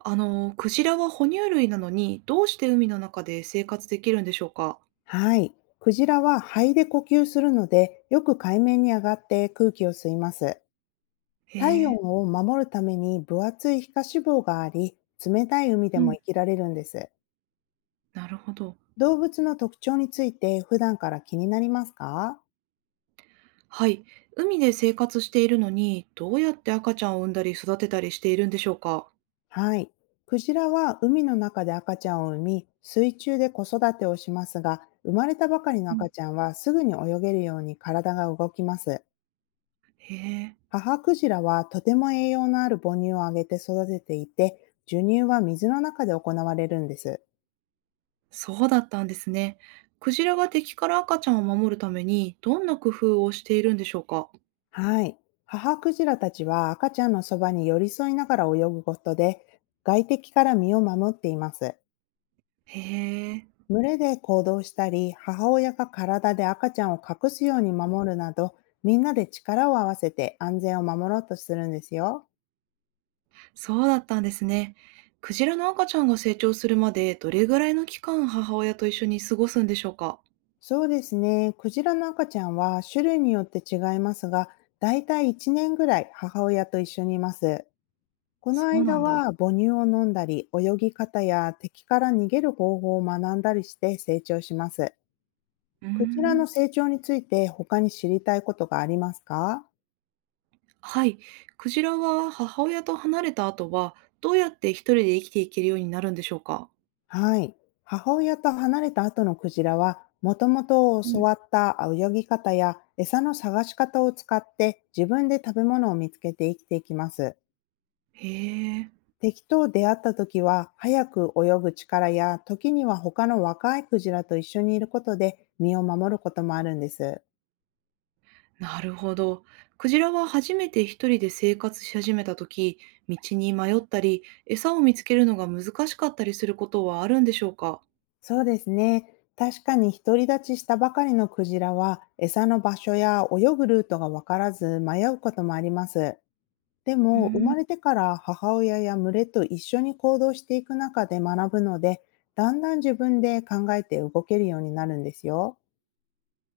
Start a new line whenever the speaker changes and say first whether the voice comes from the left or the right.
right: クジラは哺乳類なのに、どうして海の中で生活できるんでしょうか？
left: はい。クジラは肺で呼吸するので、よく海面に上がって空気を吸います。
right: へ
left: 体温
right: え、
left: を守るために分厚い皮下脂肪があり、冷たい海で
right: う
left: も
right: ん、
left: 生きられるんです。
right: なるほど。
left: 動物の特徴について普段から気になりますか？
right: はい。海で生活しているのに、どうやって赤ちゃんを産んだり育てたりしているんでしょうか？
left: はい。クジラは海の中で赤ちゃんを産み、水中で子育てをしますが、生まれたばかりの
right: うん、
left: 赤ちゃんはすぐに泳げるように体が動きます。
right: へえ、
left: 母クジラはとても栄養のある母乳をあげて育てていて、授乳は水の中で行われるんです。
right: そうだったんですね。クジラが敵から赤ちゃんを守るために、どんな工夫をしているんでしょうか？
left: はい。母クジラたちは赤ちゃんのそばに寄り添いながら泳ぐことで、外敵から身を守っています。
right: へえ、
left: 群れで行動したり、母親が体で赤ちゃんを隠すように守るなど、みんなで力を合わせて安全を守ろうとするんですよ。
right: そうだったんですね。クジラの赤ちゃんが成長するまで、どれぐらいの期間母親と一緒に過ごすんでしょうか？
left: そうですね。クジラの赤ちゃんは種類によって違いますが、だいたい1年ぐらい母親と一緒にいます。この
right: そうな
left: 間
right: んだ。
left: は母乳を飲んだり、泳ぎ方や敵から逃げる方法を学んだりして成長します。
right: うー
left: クジラ
right: ん、
left: の成長について他に知りたいことがありますか？
right: はい。クジラは母親と離れた後は、どうやって一人で生きていけるようになるんでしょうか？
left: はい。母親と離れた後のクジラは、もともと
right: う
left: 教
right: ん、
left: わった泳ぎ方や餌の探し方を使って自分で食べ物を見つけて生きていきます。
right: へえ、
left: 敵と出会った時は、早く泳ぐ力や、時には他の若いクジラと一緒にいることで身を守ることもあるんです。
right: なるほど。クジラは初めて一人で生活し始めた時、道に迷ったり、餌を見つけるのが難しかったりすることはあるんでしょうか？
left: そうですね。確かに独り立ちしたばかりのクジラは、餌の場所や泳ぐルートがわからず迷うこともあります。で
right: うー
left: も、生
right: ん、
left: まれてから母親や群れと一緒に行動していく中で学ぶので、だんだん自分で考えて動けるようになるんですよ。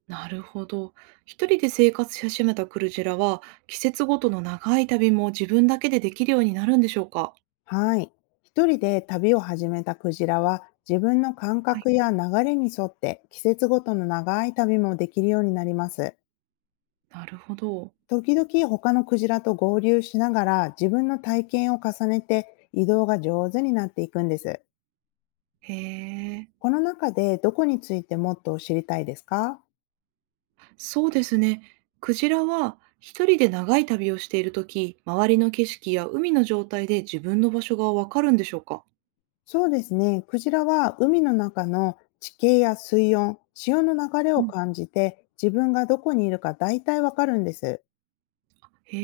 right: なるほど。一人で生活し始めたクジラは、季節ごとの長い旅も自分だけでできるようになるんでしょうか？
left: はい。一人で旅を始めたクジラは、自分の感
right: はい、
left: 覚や流れに沿って季節ごとの長い旅もできるようになります。
right: なるほど。
left: 時々他のクジラと合流しながら自分の体験を重ねて移動が上手になっていくんです。
right: へえ。
left: この中でどこについてもっと知りたいですか？
right: そうですね。クジラは一人で長い旅をしているとき、周りの景色や海の状態で自分の場所がわかるんでしょうか？
left: そうですね。クジラは海の中の地形や水温、潮の流れ
right: う
left: を
right: ん、
left: 感じて自分がどこにいるか大体わかるんです。
right: へ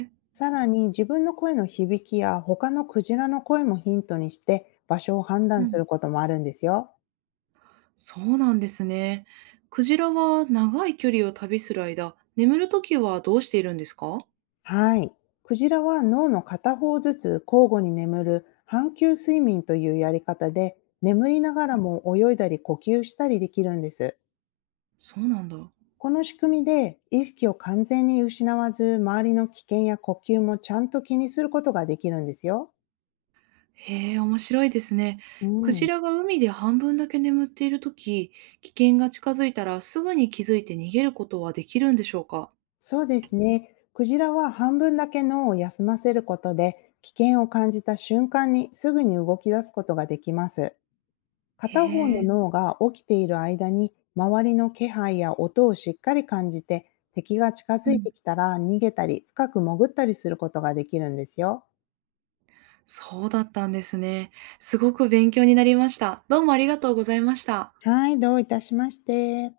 right: え、
left: さらに自分の声の響きや他のクジラの声もヒントにして場所を判
right: う
left: 断す
right: ん、
left: ることもあるんですよ。
right: そうなんですね。クジラは長い距離を旅する間、眠るときはどうしているんですか？
left: はい。クジラは脳の片方ずつ交互に眠る半球睡眠というやり方で眠りながらも泳いだり呼吸したりできるんです。
right: そうなんだ。
left: この仕組みで意識を完全に失わず周りの危険や呼吸もちゃんと気にすることができるんですよ。
right: へえ、面白いですね。
left: う
right: クジ
left: ん。
right: ラが海で半分だけ眠っているとき、危険が近づいたらすぐに気づいて逃げることはできるんでしょうか？
left: そうですね。クジラは半分だけ脳を休ませることで、危険を感じた瞬間にすぐに動き出すことができます。片方
right: へ
left: の
right: え。
left: 脳が起きている間に、周りの気配や音をしっかり感じて、敵が近づいてきたら逃げたり、深く潜ったりすることができるんですよ。
right: そうだったんですね。すごく勉強になりました。どうもありがとうございました。
left: はい、どういたしまして。